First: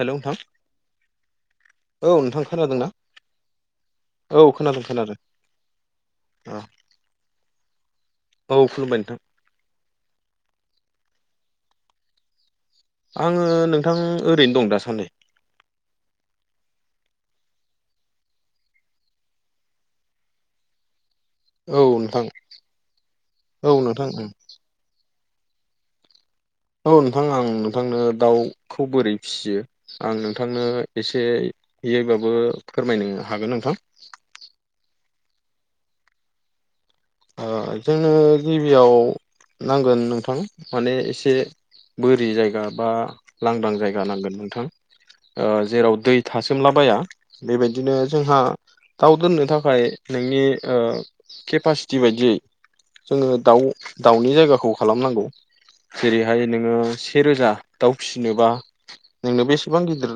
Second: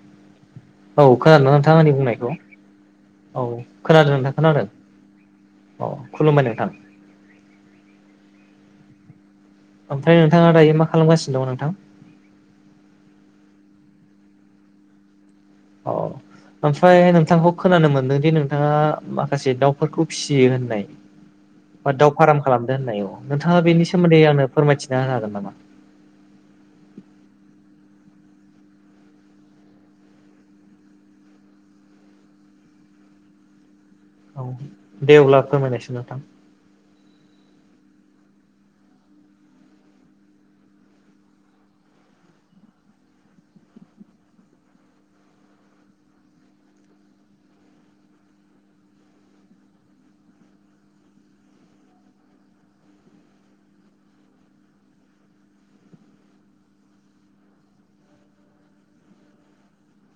Hello नोंथां औ खोनादों नोंथां आंनि औ बुंनायखौ नोंथां खोनादोंना औ खोनादों नोंथां खोनादों अ खुलुमबाय औ नोंथां औ खुलुमबाय नोंथां ओमफ्राय नोंथाङा दायो मा खालामगासिनो दं नोंथां आङो नोंथां ओरैनो दं दा सान्दि औ ओमफ्राय नोंथांखौ खोनानो मोनदोंदि नोंथाङा माखासे दाउफोरखौ फिसियो होननाय औ बा दाउ नोंथां फार्म खालामदों होननाय नोंथाङा औ बेनि नोंथां सोमोन्दै आंनो फोरमायथिना होनो हागोन मा मा औ नोंथां आं नोंथांनो दाउखौ बोरै फिसियो आं नोंथांनो एसे बेहायबाबो फोरमायनो हागोन नोंथां औ दे अब्ला फोरमायनायसै नोंथां ओ जोंनो गिबियाव नांगोन नोंथां माने एसे बोरि जायगा बा लांदां जायगा नांगोन नोंथां जेराव दै थासोमलाबाया बेबायदिनो जोंहा दाउ दोननो थाखाय नोंनि केपासिटि बायदियै जोङो दाउ दाउनि जायगाखौ खालामनांगौ जेरैहाय नोङो से रोजा दाउ फिसिनोबा नोंनो बेसेबां गिदिर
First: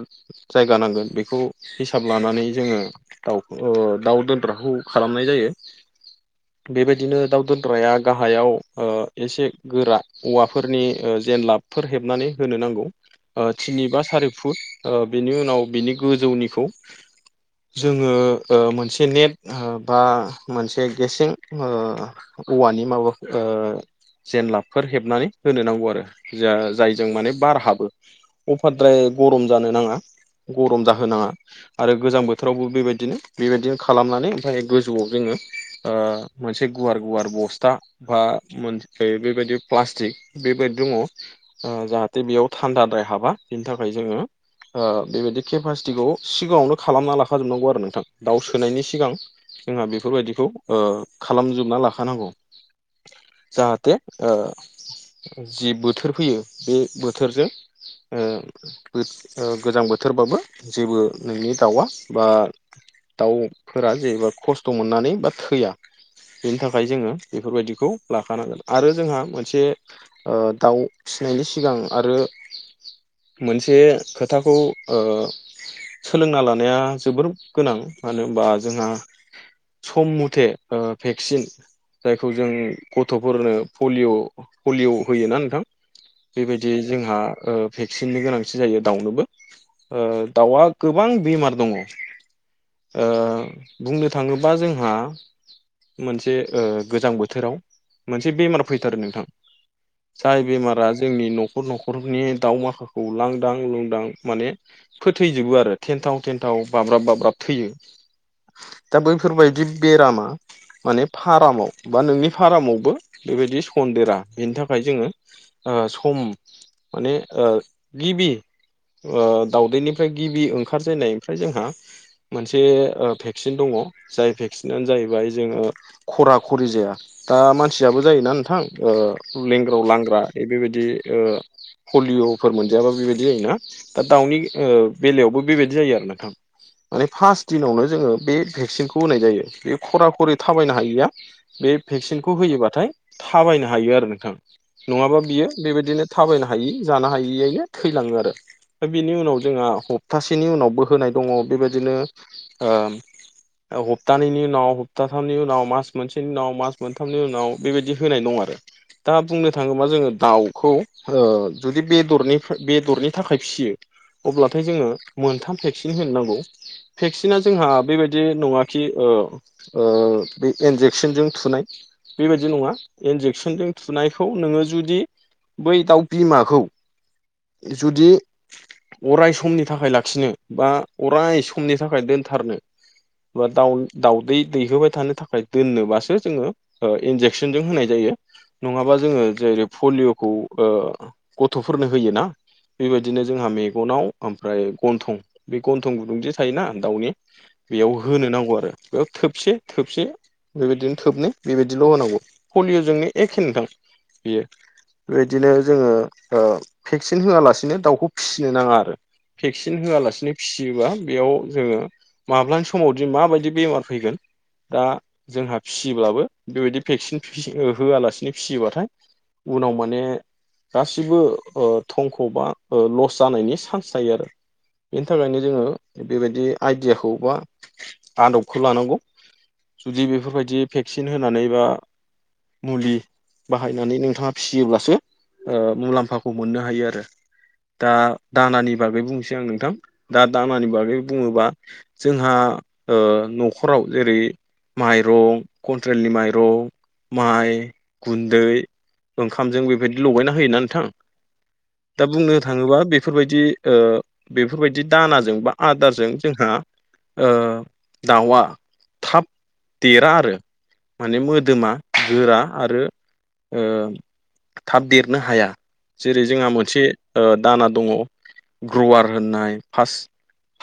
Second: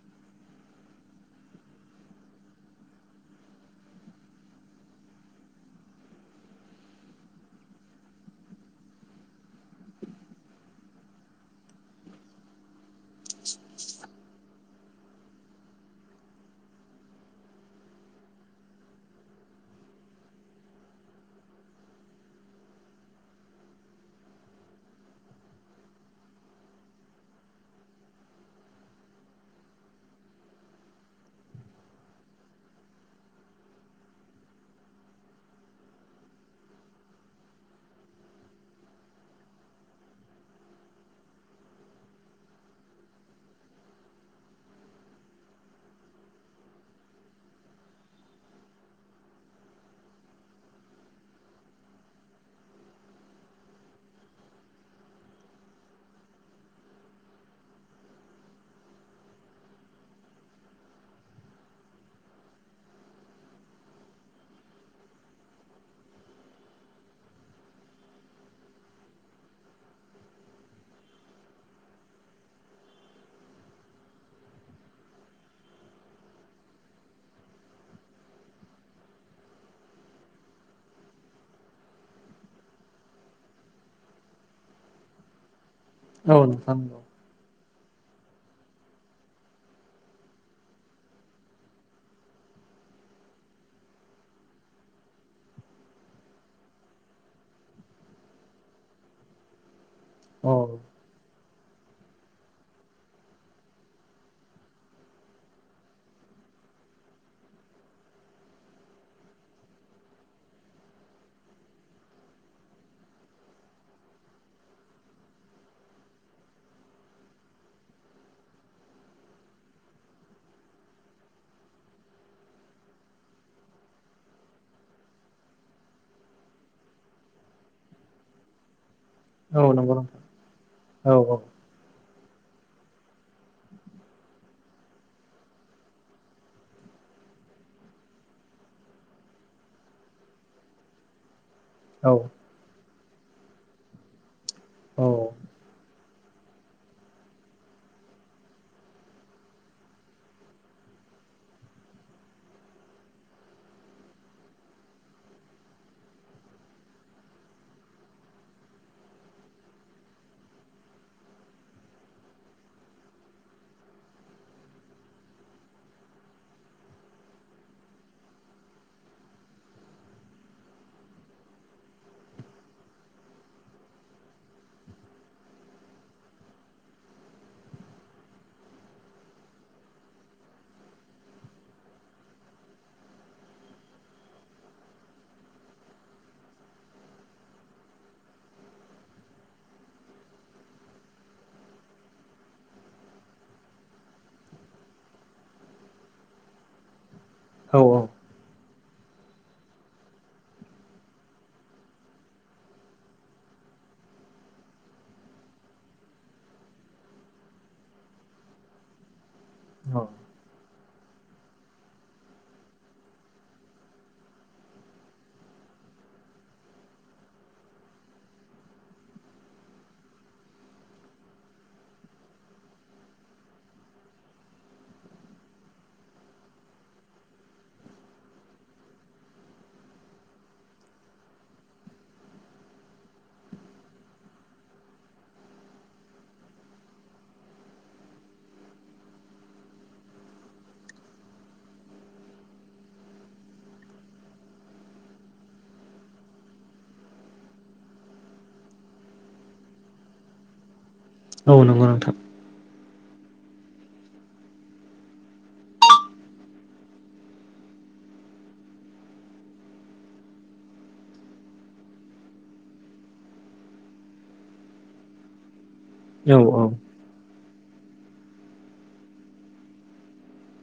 जायगा नांगोन बेखौ हिसाब लानानै जोङो दाउ ओ दाउ दोनग्राखौ खालामनाय जायो। [unintelligible] बेबायदिनो दाउ दोनग्राया गाहायाव ओ एसे गोरा औवाफोरनि ओ जेंलाबफोर हेबनानै होनो नांगौ ओ तिनि बा सारि फुत ओ बिनि उनाव बिनि गोजौ निखौ जोङो ओ मोनसे नेत आ बा मोनसे गेसें ओ औवानि माबा ओ जेनलाबफोर हेबनानै होनो नांगौ आरो जा जायजों माने बार हाबो अपाद्राय गरम जानो नाङा गरम जाहोनाङा आरो गोजां बोथोरावबो बेबायदिनो बेबायदिनो खालामनानै ओमफफ्राय गोजौआव जोङो ओ मोनसे गुवार गुवार बस्था बा मोन बेबायदि प्लास्टिक बेबाय दङ ओ जाहाथे बेयाव थान्दाद्राय हाबा बिनि थाखाय जोङो ओ बेबायदि केपासिटिखौ सिगाङावनो खालामना लाखाजोबनांगौ आरो नोंथां दाउ सोनायनि सिगां जोंहा बेफोरबायदिखौ ओ खालामजोबना लाखानांगौ। जाहाथे ओ जि बोथोर फैयो बे बोथोरजों ओ गोजां बोथोरबाबो जेबो नोंनि दाउआ बा दाउफोरा जेबा खस्थ' मोननानै बा थैया। बेनि थाखाय जोङो बेफोरबायदिखौ लाखानांगोन आरो जोंहा मोनसे ओ दाउ फिनायनि सिगां आरो मोनसे खोथाखौ ओ सोलोंना लानाया जोबोर गोनां मानो होनबा जोंहा सम मथे ओ भेक्सिन जायखौ जों गथ'फोरनो पलिय' पलिय' होयोना नोंथां? औ बेबायदि नोंथां जोंहा ओ भेक्सिननि गोनांथि जायो दाउनोबो ओ दाउआ गोबां बेमार दङ। ओ बुंनो थाङोबा जोंहा मोनसे गोजां बोथोराव मोनसे बेमार फैथारो नोंथां। जाय औ बेमारा जोंनि न' न'खर न'खरनि दाव माखाखौ लांदां लुंदां माने फोथैजोबो आरो थेन्थाव थेनथाव बाब्राब बाब्राब थैयो दा बैफोरबायदि बेरामा [unintelligible] माने फारामाव बा नोंनि फारामावबो बेबायदि सन्देरा बेनि थाखाय जोङो सम माने ओ गिबि ओ दावउदैनिफ्राय गिबि ओंखार जेननायनिफ्राय जोंहा मोनसे ओ भेक्सिन दङ। जाय भेक्सि जायो बाय जोङो खरा खरि जाया दा मानसियाबो जायोना नोंथां ओ औ लेंग्राव नंगौ नोंथां लांग्रा बे बेबायदि औ ओ पलिअ' फोर मोनजायाबा बेबायदि जायोना दा दाउनि ओ बेलायावबो बेबायदि जायो आरो नोंथां। माने फार्स्ट दिनावनो जोङो बे भेक्सिनखौ होनाय जायो बे खरा खरि थाबायनो हायिया बे औ भेक्सिनखौ होयोबाथाय थाबायनो हायो आरो नोंथां। औ नङाबा बियो बेबायदि बिदिनो थाबायनो हायि जानो हायैयनो थैलाङो आरो बिनि उनाव जोंहा हप्तासेनि उनावबो होनाय दङ बेबायदिनो ओ हप्थानैनि उनाव हप्थाथामनि उनाव मास मोनसेनि उनाव मास मोनथामनि उनाव बेबायदि होनाय दं आरो दा बुंनो थाङोब्ला जोङो दाउखौ ओ जुदि बेरनि बेदरनि थाखाय फिसियो अब्लाथाय जोङो मोनथाम भेक्सिन होनो नांगौ। भेक्सिना जोंहा बेबायदि नङाखि ओ ओ बे इन्जेकसनजों थुनाय बेबायदि नङा इन्जेकसनजों थुनायखौ नोङो जुदि बै दाउ बिमाखौ जुदि अराय समनि थाखाय लाखिनो बा अराय समनि थाखाय दोनथारनो [unintelligible] दा दाउ दै दैहोबाय थानो थाखाय दोननोबासो जोङो ओ इन्जेकसनजों होनाय जायो नङाबा जोङो जेरै पलिअ'खौ गथ'फोरनो होय ना बेबायदिनो जोंहा मेगनाव ओमफ्राय गन्थं बे गन्थं गुदुं जे थायोना दाउनि औ बेयाव होनो नांगौ आरो बेयाव थोबसे थोबसे बेबायदिनो थोबनै बेबायदिल' होनांगौ पलिय'जोंनो एखेनोथां बियो बेबायदिनो जोङो ओ भेक्सिन होआलासिनो दाउखौ फिसिनो नाङा आरो। भेक्सिन होआलासिनो फिसियोबा बेयाव जोङो माब्लानि समावदि माबायदि बेमार फैगोन दा जोंहा फिसियोब्लाबो बेबायदि भेक्सिन होआलासिनो फिसियोबाथाय उनाव माने गासिबो ओ थंख' बा ओ लस जानायनि सान्स थायो आरो बेनि थाखायनो जोङो बेबायदि आइडियाखौ बा आदबखौ लानांगौ। जुदि बेफोरबायदि भेक्सिन होनानै बा मुलि बाहायनानै नोंथाङा फियोब्लासो ओ मुलाम्फाखौ मोननो हायो आरो दा दानानि बागै बुंनोसै आं नोंथां दा दानानि बागै बुङोबा जोंहा ओ न'खराव जेरै माइरं खन्थ्रेलनि माइरं माइ गुन्दै ओंखामजों बेबायदि लगायना होयोना नोंथां नंगौ दा नोंथां बुंनो थाङोबा बे बेफोरबायदि ओ बेफोरबायदि दानाजों बा आदारजों जोंहा दाउआ थाब देरा आरो माने मोदोमा गोरा आरो ओ थाब देरनो हाया जेरै औ जोंहा औ मोनसे ओ दाना दङ ग्रुवार होननाय फार्स्ट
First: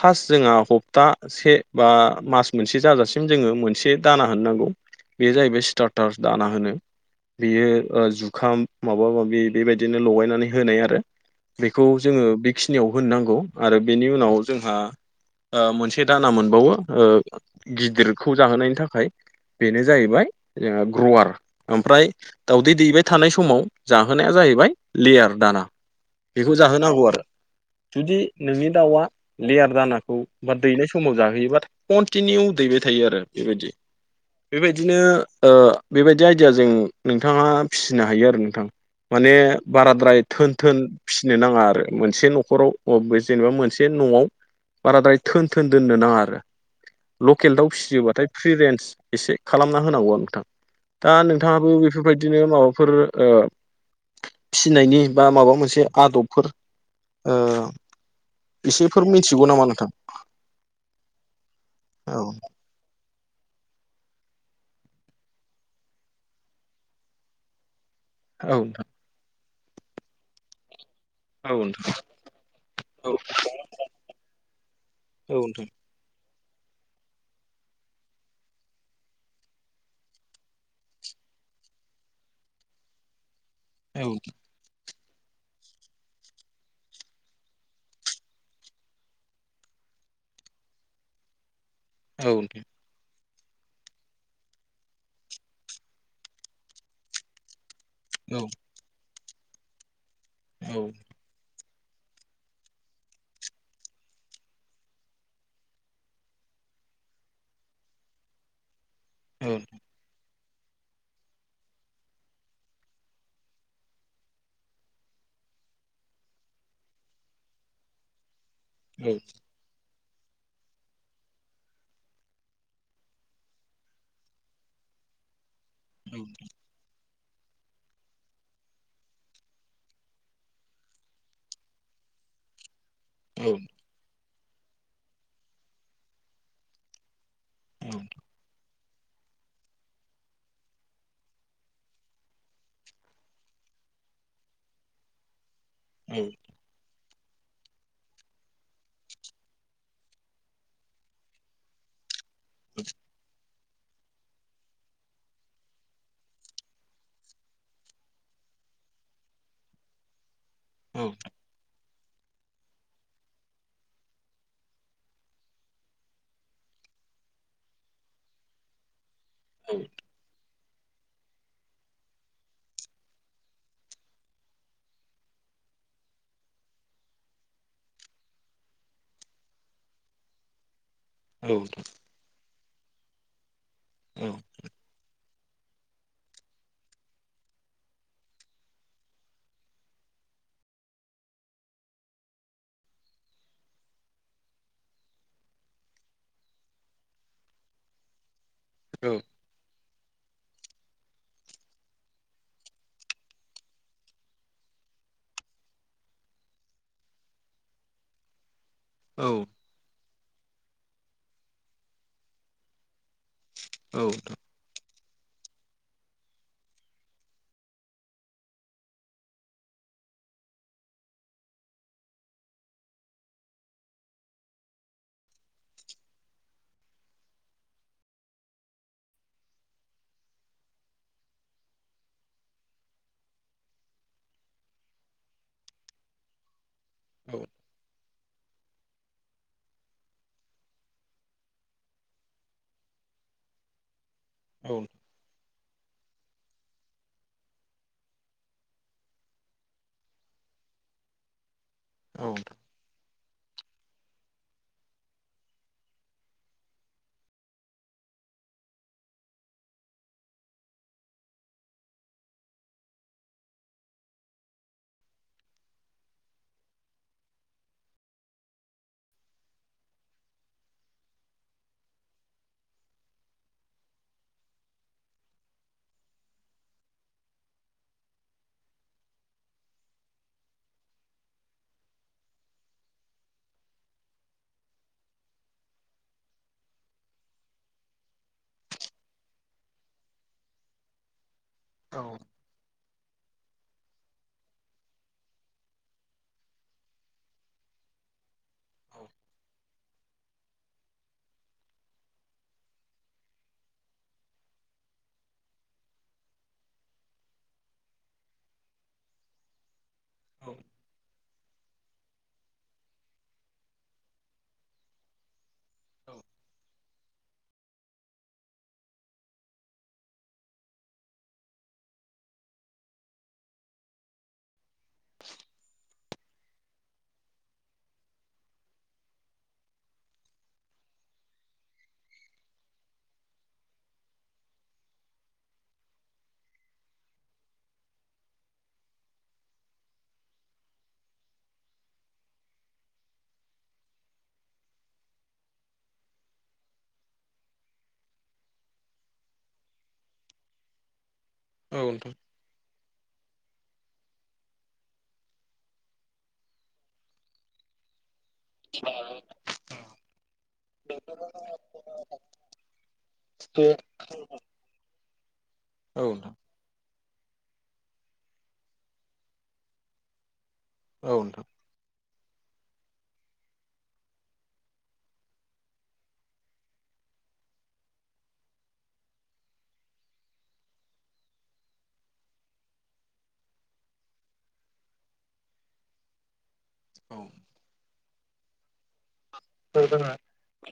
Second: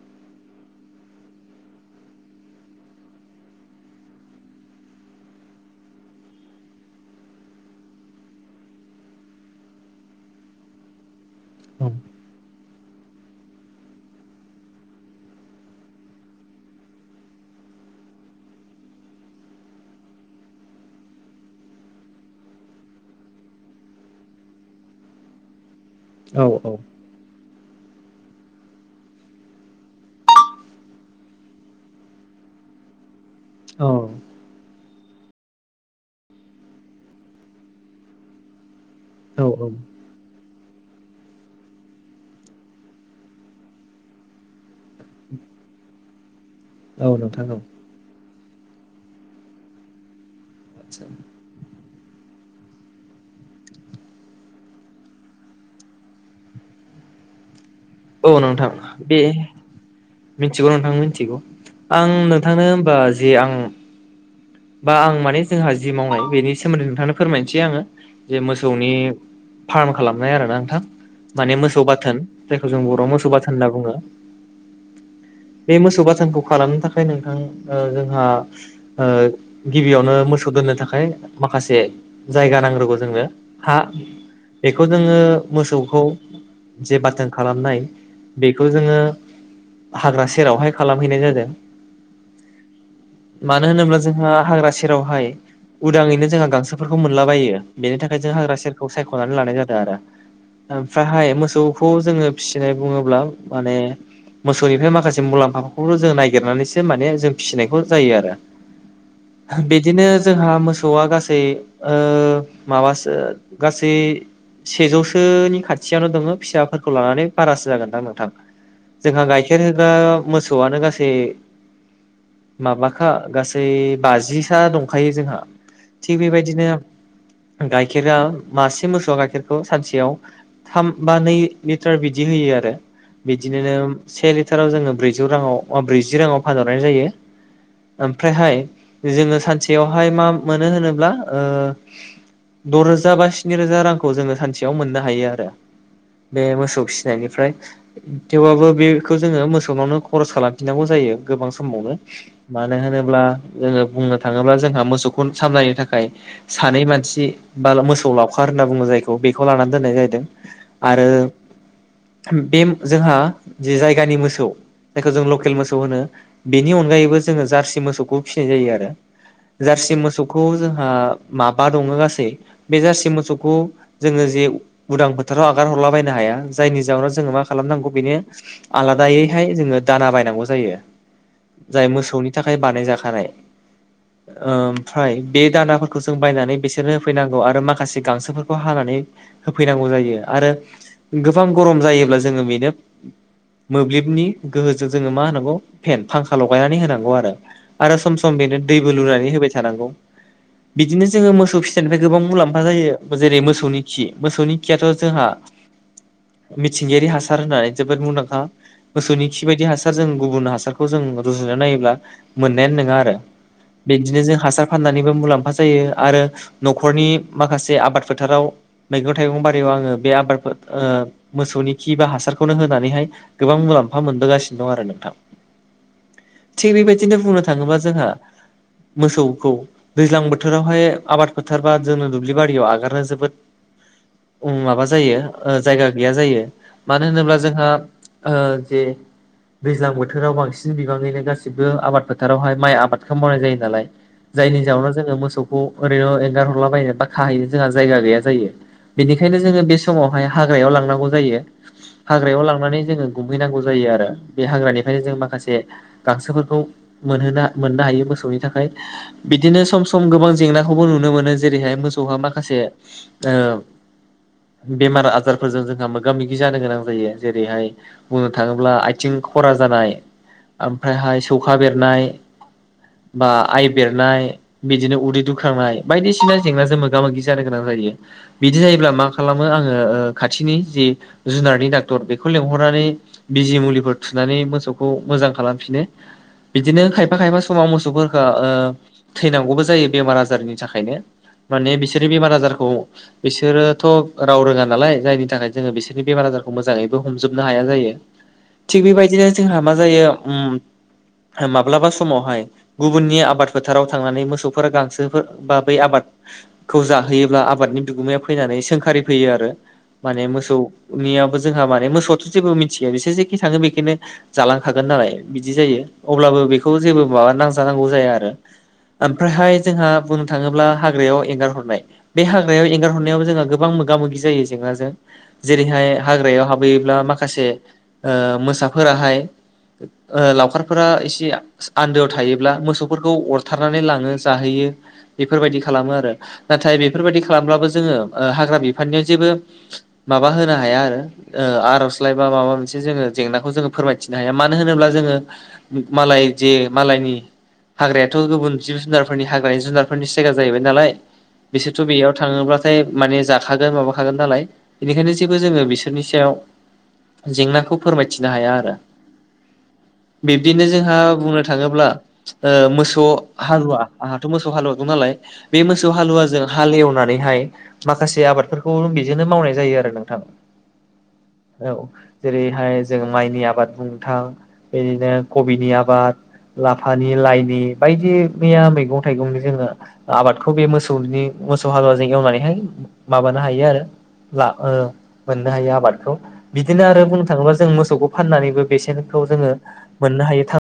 फार्स्ट जोंहा हबथासे बा मास मोनसे जाजासिम जोङो मोनसे दाना होननांगौ बे जाहैबाय स्टारटार दाना होनो बेयो जुखाम माबा माबि बेबायदिनो लगायनानै होनाय आरो बेखौ जोङो बेखिनियाव होननांगौ आरो बेनि उनाव जोंहा ओ मोनसे दाना ओ मोनबावो गिदिरखौ जाहोनायनि थाखाय बेनो जाहैबाय ओ ग्रवार ओमफ्राय दउदै दैबाय थानाय समाव जाहोनाया जाहैबाय जाहैबाय लेयार दाना औ बेखौ जाहोनांगौ आरो जुदि नोंनि दाउआ लेयार दानाखौ बा दैनाय समाव जाहोयोबा कनटिनिउ दैबाय थायो आरो बेबायदि बेबायदि बिदिनो ओ बेबायदि आइदियाजों नोंथाङा फिसिनो हायो आरो नोंथां माने औ बाराद्राय थोन थोन फिसिनो नाङा आरो मोनसे न'खराव अ जेनेबा मोनसे न'आव बाराद्राय थोन थोन दोननो नाङा आरो। औ नोंथां लकेल औ दाउ फिसियोबाथाय फ्रि रेन्ज एसे खालामना होनांगौआ नोंथां। आदसा दा नोंथाङाबो बेफोरबायदिनो माबाफोर फिनायनि बा माबा मोनसे आदबफोर ओ औ नोंथां एसेफोर बे मिथिगौ नामा नोंथां मिथिगौ नोंथां मिथिगौ। आं औ नोंथांनो हबा जे आं बा आं माने जोंहा जि मावनाय बेनि सोमोन्दै नोंथांनो फोरमायनोसै आङो जे औ मोसौनि फार्म खालामनाय आरो ना नोंथां। औ माने मोसौ नोंथां बाथोन जायखौ जों बर'आव औ मोसौ बाथोन होनना बुङो। औ नोंथां बे मोसौ बाथानखौ खालामनो थाखाय नोंथां ओ जोंहा ओ गिबियावनो मोसौ दोननो थाखाय माखासे जायगा नांग्रोगौ जोंनो। हा ए औ बेखौ जोङो मोसौखौ जे बाथोन खालामनाय बेखौ जोङो हाग्रा सेरावहाय खालामहैनाय जादों। औ। मानो होनोब्ला जोंहा हाग्रा सेरावहाय उदाङैनो जोंहा गांसोफोरखौ मोनलाबायो। बेनि थाखाय जों औ हाग्रा सेरखौ सायख'नानै लानाय जादों आरो औ ओमफ्राय हाय मोसौ खौ जोङो फिसिनाय बुङोब्ला माने मोसौनिफ्राय माखासे मुलाम्फाफोरखौ जों नागिरनानैसो माने जों फिसिनायखौ जायो आरो। औ बिदिनो जोंहा मोसौआ गासै माबासो गासै सेजौसोनि खाथियावनो दङ फिसाफोरखौ लानानै बारासो जागोनदां नोंथां। औ जोंहा गाइखेर होग्रा मोसौआनो गासै माबाखा गासै ओै बाजिसा दंखायो जोंहा थिग बेबायदिनो गाइखेरा मासे मोसौआ गाइखेरखौ सानसेयाव थाम बा नै लिटार बिदि होयो आरो। औ बिदिनो से लिटाराव जोङो ब्रैजि राङाव बा ब्रैजि राङाव फानहरनाय जायो। औ ओमफ्रायहाय जोङो सानसेयावहाय मा मोनो होनोब्ला ओ दरोजा बा स्नि रोजा रांखौ जोङो सानसेयाव मोननो हायो आरो बे मोसौ फिसि निफ्राय थेवबाबबो बेखौ जोङो मोसौनावनो खरस खालामफिननांगौ जायो गोबां समावनो। मानो होनोब्ला ङो बुंनो थाङोब्ला जोंहा मोसौखौ सामलायनो थाखाय सानै मानसि बा मोसौ लाव लावखार होनना बुङो जायखौ बेखौ लानानै दोननाय जाह जादों आरो बे जोंहा जे जायगानि मोसौ जायखौ जों लकेल मोसौ होनो बेनि अनगायैबो जोङो जार्सि मोसौखौ फिसिनाय जायो आरो जार्सि मोसौखौ जों ओ माबा दङ गासै बे जारसि मोसौखौ जोङो जे उदां फोथाराव आगार हर ला बायनो हाया जायनि जाहोनाव जोङो मा खालामनांगौ बेनो आलादायैहाय जोङो दाना बायनांगौ जायो। जाय मोसौनि थाखाय बानायजाखानाय ओमफ्राय बे दानाफोरखौ जों बायनानै बिसोरनो होफैनांगौ आरो माखासे गांसोफोरखौ हानानै होफैनांगौ जायो। आरो गोबां गरम जायोब्ला जोङो बेनो मोब्लिबनि गोहोजों जोङो मा होनांगौ फेन फांखा लगायनानै होनांगौ आरो। आरो सम सम बेनो दैबो औ लुनानै होबाय थानांगौ। बिदिनो जोङो मोसौ फिथाइनिफ्राय गोबां मुलाम्फा जायो जेरै मोसौनि खि मोसौनि खियाथ' जोंहा मिथिंगायारि हासार होननानै जोबोद मुंदांखा। मोसौनि खि औ बायदि हासार जों गुबुन हासारखौ जों रुजुना नायोब्ला मोननायानो नङा आरो। बिदिनो नोंथां औ नोंथां जों हासार फाननानै बो मुलाम्फा जायो आरो न'खरनि माखासे आबाद फोथाराव मैगं थाइगं बारियाव आङो बे आबादफोर मोसौनि खि बा हासारखौनो होनानैहाय गोबां मुलाम्फा मोनबोगासिनो दं आरो नोंथां। थिग बेबायदिनो बुंनो थाङोबा जोंहा मोसौखौ दैज्लां बोथोरावहाय आबाद फोथारबा जोंङनो दुब्लि बारियाव आगारनो जोबोद माबा जायो जायगा गैया जायो मानो होनोब्ला जोंहा। जे दैज्लां बोथोराव बांसिन बिबाङैनो गासिबो बे आबाद फोथारावहाय माइ आबादखौ मावनाय जायो नालाय औ जायनि जाहोननो जोङो मोसौखौ ओरैनो एंगारहरलाबायायनो बा खाहैनो जोंहा जायगा गैया जायो। बेनिखायनो जोङो बे समावहाय हाग्रायाव लांनांगौ जायो‌ हाग्रायाव नोंथां लांनानै जोङो गुमहैनांगौ जायो आरो बे हाग्रानिफ्रायनो जों माखासे गांसो मोननो ह मोसौनि थाखाय बिदिनो सम सम गोबां जेंनाखौबो नुनो मोनो जे जेरैहाय मोसौहा माखासे बेमार आजारफोरजों जोंहा मोगा मोगि जानो गोनां जायो जेरैहाय बुंनो थाङोब्ला आथिं खर सानाय ओमफ्रायहाय सौखा बेरनाय बा आइ बेरनाय बिदिनो उदै दुख्रांनाय बायदिसिना जेंनाजों मोगा मोगि जानो गोनां बिदि जायोब्ला मा खालामो आङो ओ खाथिनि जि जुनारनि डाक्टर बेखौ लेंहर नानै बिजि मुलिफोर थुनानै मोसौखौ मोजां खालामफिनो। बिदिनो खायफा खायफा समाव मोसौफोरखो ओ थैनांगौबो जायो बेमार आजारनि थाखायनो। माने बिसोरो बेमार आजारखौ बिसोर बिसोरोथ' राव रोङा नालाय जायनि थाखाय जोङो बिसोरनि बेमार आजारखौ मोजाङैबो हमजोबनो हाया जायो। थिग बेबायदिनो जोंहा मा जायो उम माब्लाबा समावहाय गुबुननि आबाद फोथाराव थांनानै मोसौफोर गांसोफोर बा बै आबाद खौ जाहोयोब्ला आबादनि बिगोमाया फैनानै सोंखारि फैयो आरो माने मोसौनियाबो जोंहा माने मोसौआथ' जेबो मिथिया बिसोर जेखि थाङो बेखौनो जालांखागोन नालाय बिदि जायो। अब्लाबो बेखौ जेबो माबा नांजानांगौ जाया आरो ओमफ्रायहाय जोंहा बुंनो थाङोब्ला हाग्रायाव एंगार हरनाय बे हाग्रायाव एंगार हरनायाव जोंहा गोबां मोगा मोगि जायो जेंनाजों जेरैहाय हाग्रायाव हाबैयोब्ला माखासे ओ मोसाफोराहाय ओ लावखार फोरा एसे आन्दोआव थायोब्ला मोसौफोरखौ अरथारनानै लाङो जाहैयो बेफोरबायदि ख खालामो आरो नाथाय बेफोरबायदि खालामब्लाबो जोङो हाग्रा बिफाननियाव जेबो माबा होनो हाय हाया आरो ओ आर'जलाइ बा माबा मोनसे जोङो जेंनाखौ जोङो फोरमायथिनो हाया मानो होनोब्ला जोङो मालाय जे मालायनि हाग्रायाथ' गुबुन जिब जुनारफोरनि हाग्रानि जुनारफोरनि जायगा जाहैबाय नालाय बिसोरथ' बेयाव थाङोब्लाथाय माने ज जाखागोन माबाखागोन नालाय बेनिखायनो जेबो जोङो बिसोरनि सायाव जेंनाखौ फोरमाय मिथिनो हाया आरो [inaudible] बिदिनो जोंहा बुंनो थाङोब्ला मोसौ हालुवा आंहाथ' मोसौ हालुवाखौ बे मोसौ हालुव जों हाल एवनानै नानैहाय माखासे आबादफोरखौ बेजोंनो मावनाय जायो आरो नोंथां। औ जेरैहाय जों माइनि आबाद बुंनो थां बे बिदिनो कबिनि आबाद लाफानि लाइनि बायदि मैया मैगं थाइगंनि जोङो आबादखौ बे मोसौनि मोसौ हालुवाजों एवनानैहाय माबानो हायो आरो ला मोननो हायो आबादखौ बिदिनो आरो औ बुंनो थाङोब्ला जों मोसौखौ फाननानैबो बेसेनखौ जोङो जोंहा मोननो हायो